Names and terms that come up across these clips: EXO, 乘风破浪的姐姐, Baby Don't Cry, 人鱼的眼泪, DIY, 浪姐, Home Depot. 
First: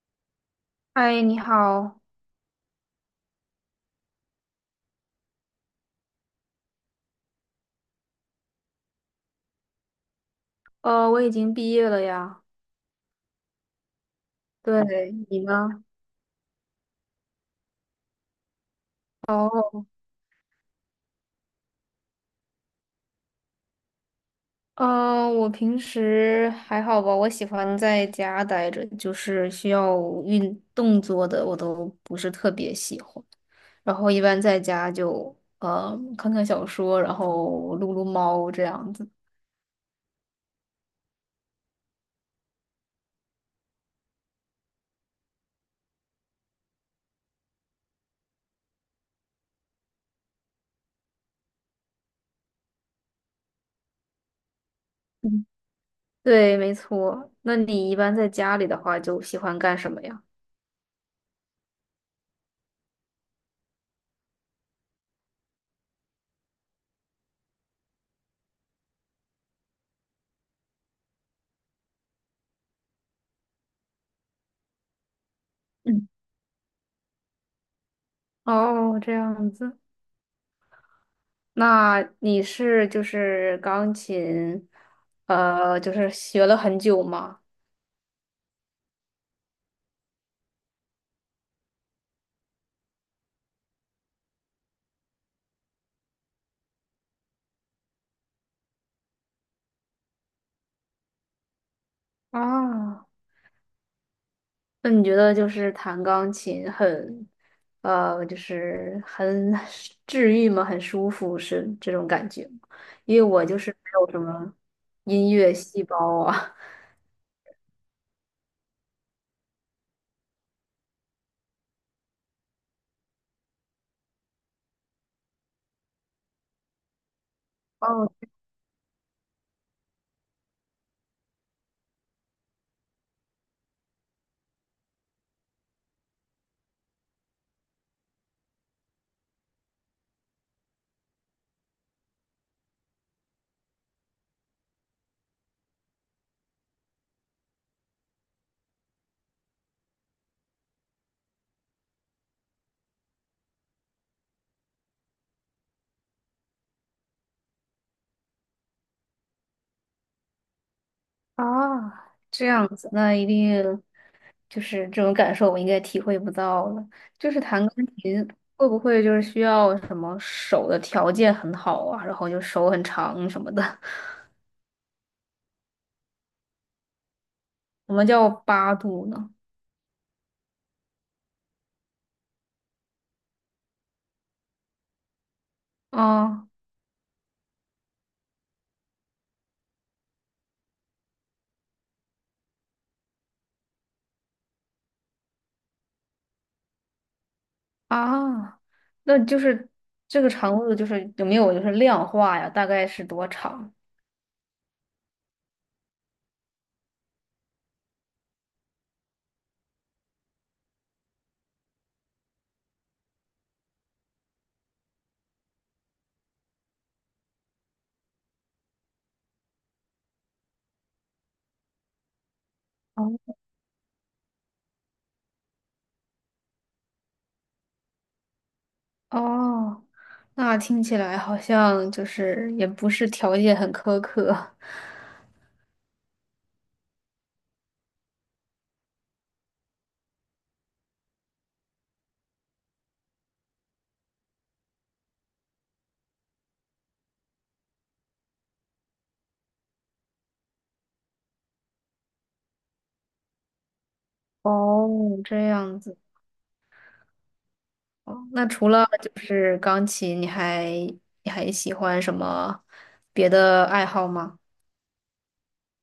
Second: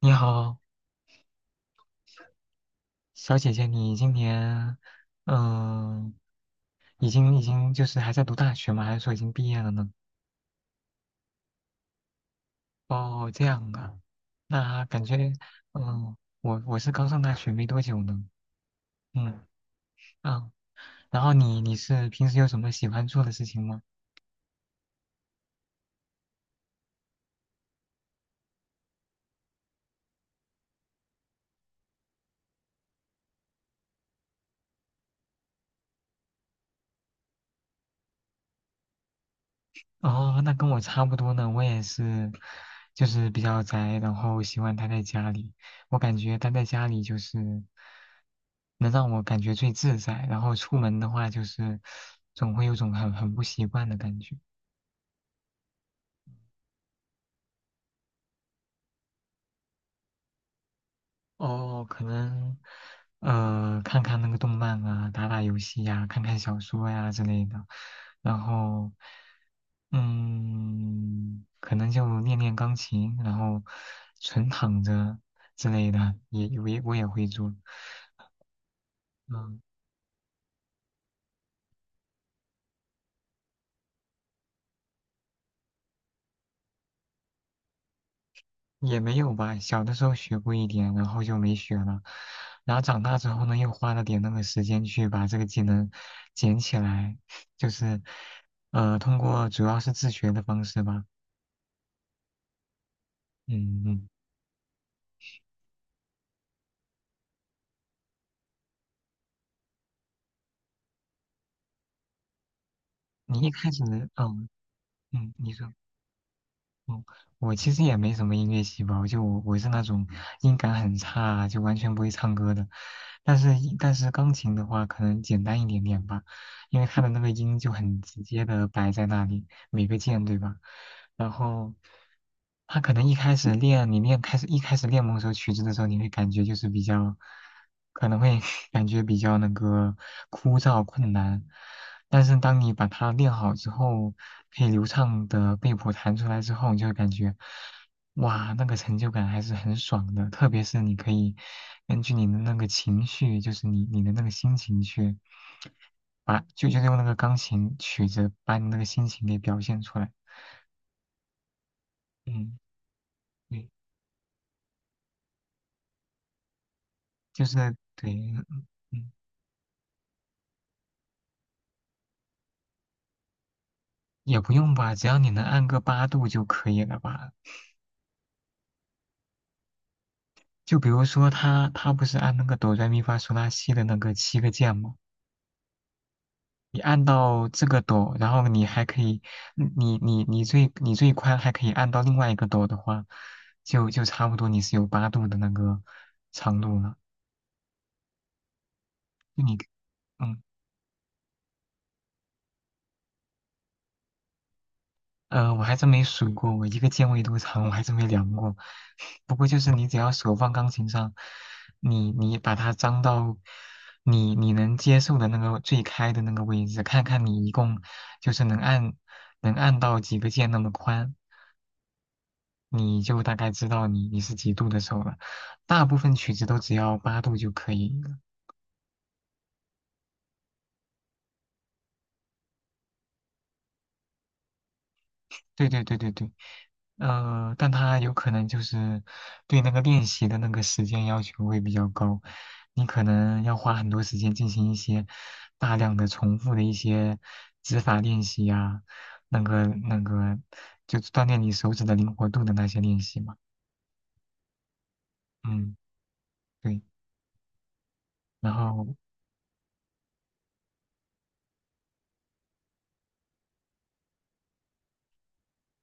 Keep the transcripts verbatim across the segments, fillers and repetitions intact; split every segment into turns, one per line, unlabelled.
你好，
嗨，你好，
小姐姐，你今年，嗯，已经已经就是还在读大学吗？还是说已经毕业了呢？
呃，我已经毕业了呀。
哦，这样啊，那感
对，
觉，
你呢？
嗯，我我是刚上大学没多久呢。嗯
哦，
啊，然后你你是平时有什么喜欢做的事情吗？
嗯，我平时还好吧，我喜欢在家待着，就是需要运动做的，我都不是特别喜欢。然后一般在家就呃看看小说，然后撸撸猫这样子。
哦，那跟我差不多呢，我也是，就是比较宅，然后喜欢待在家里。我感觉待在家里就是能让我感觉最自在，然后出门的话就是总会有种很很不习惯的感觉。
嗯，对，没错。那你一般在家里的话，就喜欢干什么呀？
哦，可能呃看看那个动漫啊，打打游戏呀、看看小说呀、之类的，然后。嗯，可能就练练钢琴，然后纯躺着之类
嗯，
的，也我也我也会做。
哦，这样
嗯，
子。那你是就是钢琴，呃，就是学了很久吗？
也没有吧，小的时候学过一点，然后就没学了。然后长大之后呢，又花了点那个时间去把这个技能捡起来，就是呃，通过主要是自学的方式吧。
啊，
嗯嗯，
那你觉得就是弹钢琴很，呃，就是很治愈吗？很舒服是这种感觉吗？因为我
你一
就
开
是
始，
没有什
嗯
么音
嗯，你
乐
说。
细胞啊。
嗯，我其实也没什么音乐细胞，就我我是那种音感很差，就完全不会唱歌的。但是一但是钢琴的话，可能简单一点点吧，因为它的那个音就 很
哦。
直接的摆在那里，每个键，对吧？然后他可能一开始练，你练开始一开始练某首曲子的时候，你会感觉就是比较，可能会 感觉比较那个枯燥困难，但是当你把它练好之后，可以流畅的背谱弹出来之后，你就会感觉，哇，那个成就感还是很爽的，特别是你可以根据你的那个情绪，就是你你的那个心情去把，就就是用那个钢琴曲子把你那个心情给表现出来。
啊，这
嗯，
样子，那一
对，
定就是这种感受，我应该体会不到了。就是
就是
弹钢
对。
琴会不会
嗯，
就是需要什么手的条件很好啊，然后就手很长什么的？
也不用吧，只要你能按个八度就可以了吧？
我们叫八度呢？
就比如说他他不是按那个哆来咪发嗦拉西的那个七个键吗？
啊
你按到这个斗，然后你还可以，嗯你你你最你最宽还可以按到另外一个斗的话，就就差不多你是有八度的那个长度了。
啊，那就
就你，
是这个
嗯
长度就是有没有就是量化呀？大概是多长？
呃，我还真没数过，我一个键位多长，我还真没量过。不过就是你只要手放钢琴上，你你把它张到你你能接受的那个最开的那个位置，看看你一共就是能按能按到几个键那么宽。你就大
哦
概知道你你是几度的时候了。大部分曲子都只要八度就可以了。
哦，那听起来好像就是也不是条件很苛刻。
对对对对对，呃，但它有可能就是对那个练习的那个时间要求会比较高，你可能要花很多时间进行一些大量的重复的一些指法练习呀、那个那个就锻炼你手指的灵活度的那些练习嘛。
哦，这
嗯，
样子。
对。
哦，那
然
除
后
了就是钢琴，你还你还喜欢什么别的爱好吗？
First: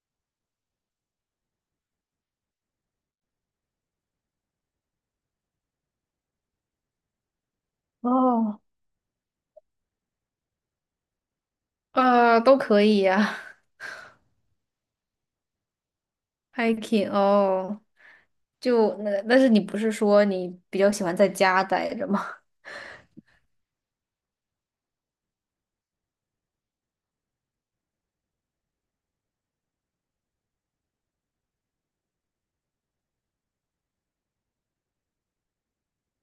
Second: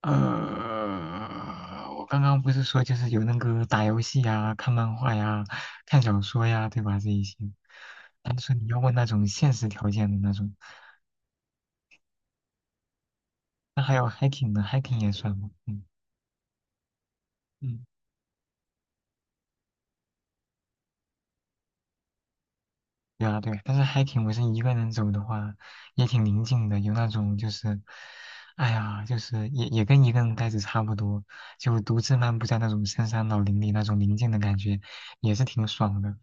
呃，我刚刚不是说就是有那个打游戏呀、看漫画呀、看小说呀，对吧？这一些。但是
哦，
你要问那种现实条件的那种，
呃，都可以呀
那还有 hiking 呢？hiking 也算吗？嗯
，hiking 哦，
嗯，
就那，但是你不是说你比较喜欢在家待着吗？
对啊对啊，但是 hiking 我是一个人走的话，也挺宁静的，有那种就是，哎呀，就是也也跟一个人呆着差不多，就独自漫步在那种深山老林里那种宁静的感觉，也是挺爽的。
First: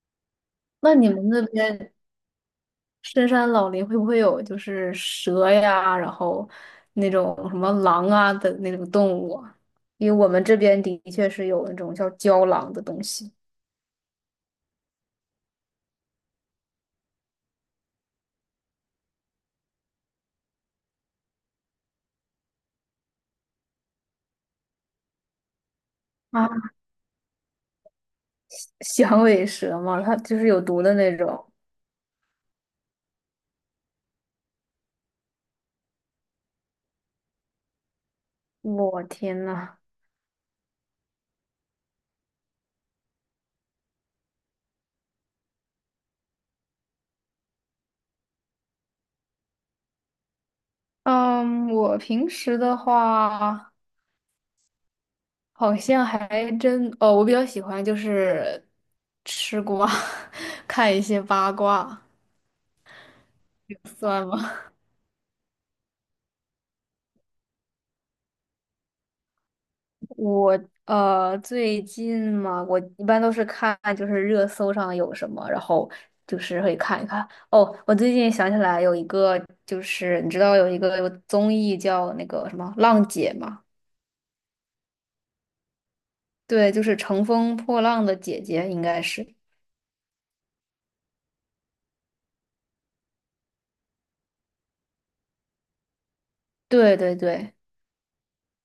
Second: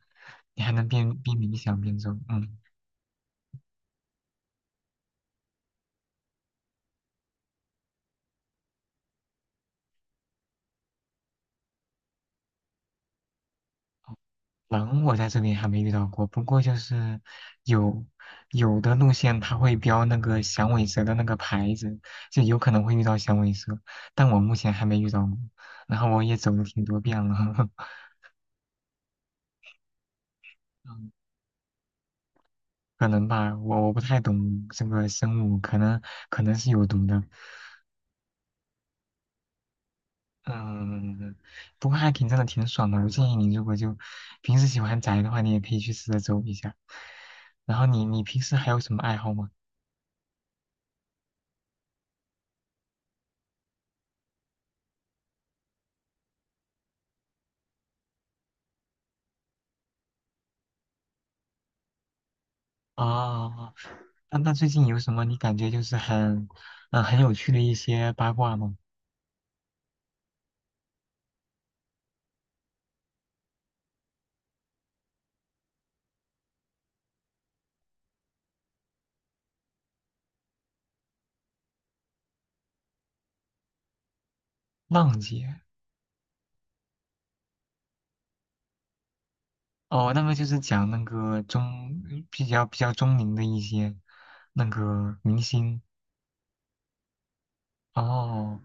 你还能
那你
边
们
边
那
冥想
边
边走，嗯。
深山老林会不会有就是蛇呀，然后那种什么狼啊的那种动物啊，因为我们这边的确是有那种叫郊狼的东西。
狼我在这里还没遇到过，不过就是有有的路线它会标那个响尾蛇的那个牌子，就有可能会遇到响尾蛇，但我目前还没遇到过。然后我也
啊，
走了挺多遍了。
响尾蛇嘛，它就是有毒的那
嗯
种。
可能吧，我我不太懂这个生物，可能可能是有毒的。
我天呐，
嗯，不过还挺真的挺爽的，我建议你如果就平时喜欢宅的话，你也可以去试着走一下。然后你你平时还有什么爱好吗？
嗯，我平时的话，好像还真，哦，我比较喜欢就是吃瓜，看一些八卦，
啊。
算
那
吗？
那最近有什么你感觉就是很，嗯、很有趣的一些八卦吗？
我呃，最近嘛，我一般都是看就是热搜上有什么，然后就是会看一看。哦，我最近想起来有一个，就是你知道有一个有综艺叫那个什么《浪姐》嘛？
浪姐。
对，就是乘风破浪的姐姐，应该是。
哦，那个就是讲那个中比较比较中龄的一些那个明星。
对对对。
哦，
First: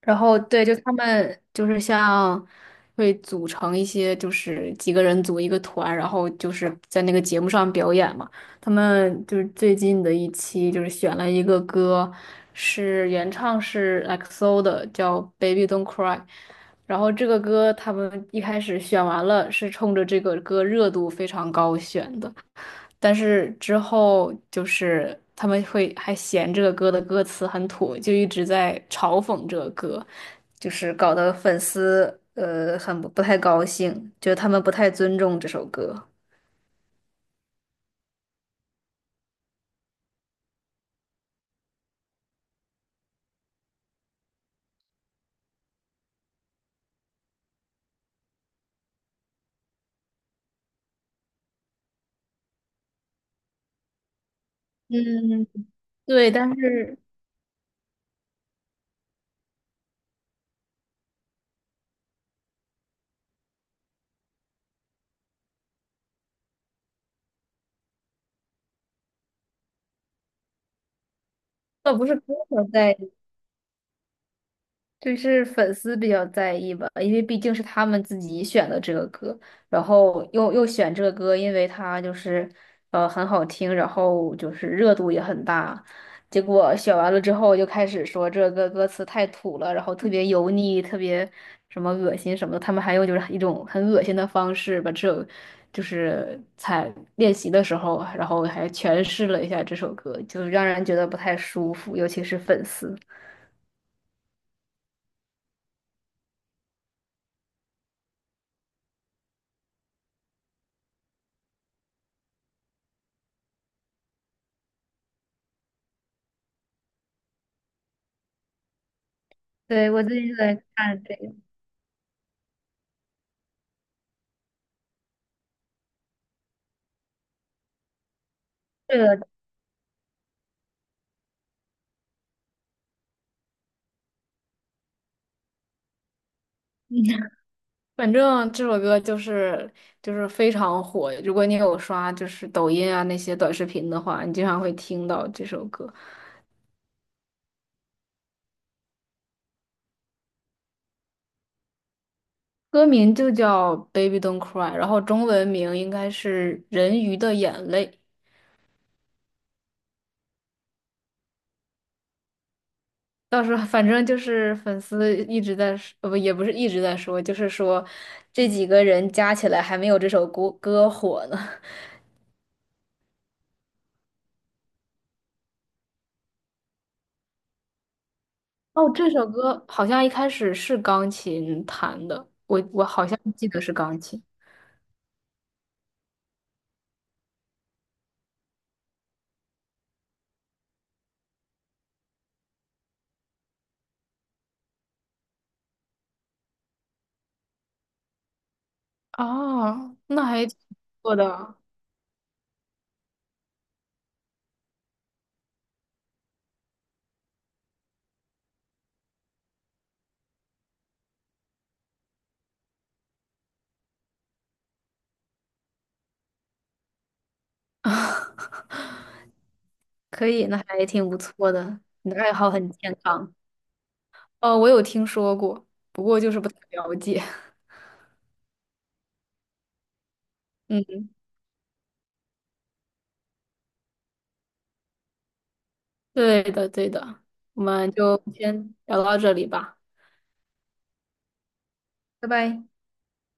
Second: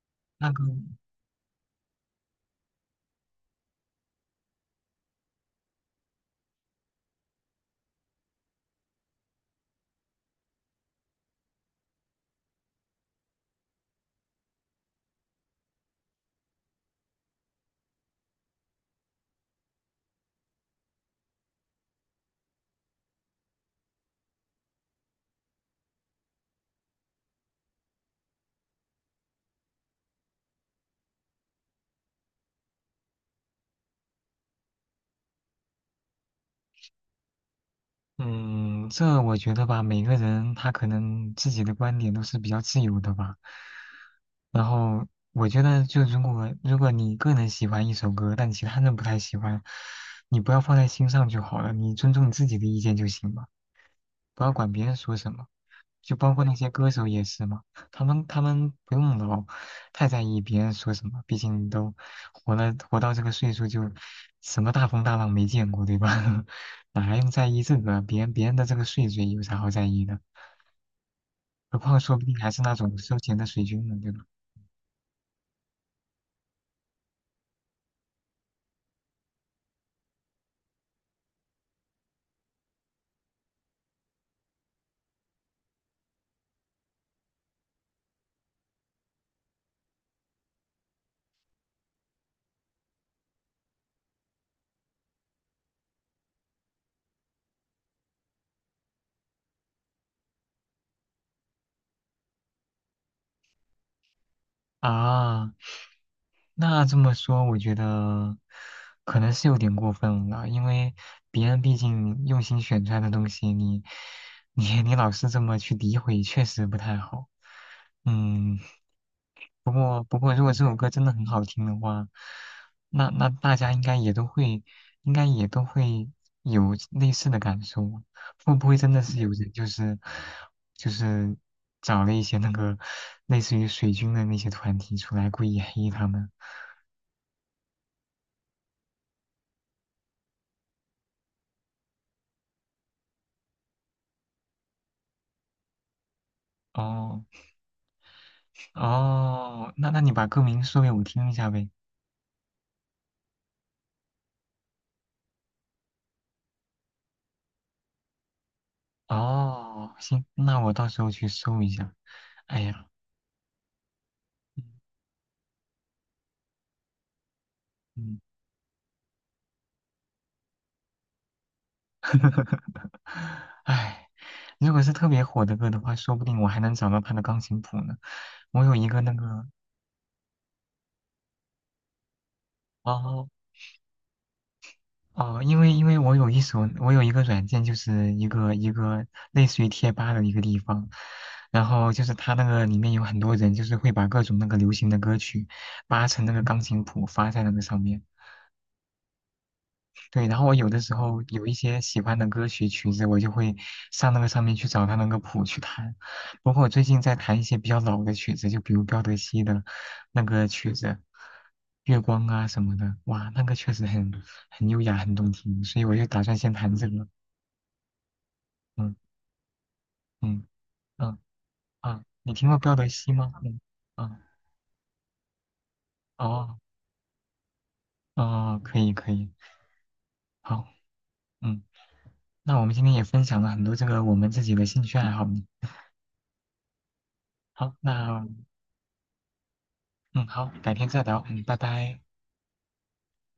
然后
那个，
对，就他们就是像会组成一些，就是几个人组一个团，然后就是在那个节目上表演嘛。他们就是最近的一期就是选了一个歌，是原唱是 E X O 的，叫《Baby Don't Cry》。然后这个歌他们一开始选完了，是冲着这个歌热度非常高选的。但是之后就是他们会还嫌这个歌的歌词很土，就一直在嘲讽这个歌，就是搞得粉丝呃很不不太高兴，觉得他们不太尊重这首歌。
嗯，这我觉得吧，每个人他可能自己的观点都是比较自由的吧。然后我觉得，就如果如果你个人喜欢一首歌，但其他人不太喜欢，你不要放在心上就好了，你尊重你自己的意见就行了。不要管别人说什
嗯，
么，就
对，
包括
但
那些歌
是
手也是嘛，他们他们不用老太在意别人说什么，毕竟都活了活到这个岁数，就什么大风大浪没见过，对吧？哪还用在意这个啊？别人别人的这个岁数有啥好在意的？何
倒
况
不
说
是
不定
歌
还是
手
那
在，
种收钱的水军呢，对吧？
就是粉丝比较在意吧，因为毕竟是他们自己选的这个歌，然后又又选这个歌，因为它就是呃很好听，然后就是热度也很大。结果选完了之后，就开始说这个歌词太土了，然后特别油腻，特别什么恶心什么的。他们还用就是一种很恶心的方式把这首就是在练习的时候，然后还诠释了一下这首歌，就让人觉得不太舒服，尤其是粉丝。
啊，那这么说，我觉得可能是有点过分了，因为别人毕竟用心选出来的东西，你你你老是这么去诋毁，确实不太好。嗯，不
对，我
过不
最
过，
近
如果
在
这首歌
看
真的很
这。
好听的话，那那大家应该也都会，应该也都会有类似的感受，会不会真
这
的是
个
有 人就是就是找了一些那个类似于水军的那些团体出来故意黑他们？
反正这首歌就是就是非常火。如果你有刷就是抖音啊那些短视频的话，你经常会听到这首歌。
哦，哦，那那你把歌名说给我听一下呗。
歌名就叫《Baby Don't Cry》，然后中文名应该是《人鱼的眼泪》。
哦，行，那我到时候去搜一下。哎呀，
到时候反正就是粉丝一直在说，呃不，也不是一直在说，就是说
嗯，
这几个人加起来还没有这首歌歌火呢。
哎，如果是特别火的歌的话，说不定我还能找到他的钢琴谱呢。我有一
哦，
个
这
那
首
个，
歌好像一开始是钢琴弹的，我我好像
哦
记得是钢琴。
哦，因为因为我有一首，我有一个软件，就是一个一个类似于贴吧的一个地方，然后就是它那个里面有很多人，就是会把各种那个流行的歌曲扒成那个钢琴谱发在那个上面。
哦，那
对，然后
还
我
挺
有的时
不错
候有一
的。
些喜欢的歌曲曲子，我就会上那个上面去找它那个谱去弹。包括我最近在弹一些比较老的曲子，就比如彪德西的那个曲子《月光》啊什么的，哇，那个确实很很优雅，很动听，所以我就打算先弹这个。嗯
可
嗯
以，那还挺不
嗯，
错的。
啊，
你的爱
你听
好
过
很
彪德
健
西吗？
康。
嗯嗯
哦，我有听说过，不过就是不太
哦
了解。
哦，可以可以，好，
嗯，
嗯，那我们今天也分享了很多这个我们自己的兴趣爱好呢。
对的，对的。我
好，
们就
那。
先聊到这里吧，
嗯，好，改天再聊。嗯，拜拜。
拜拜。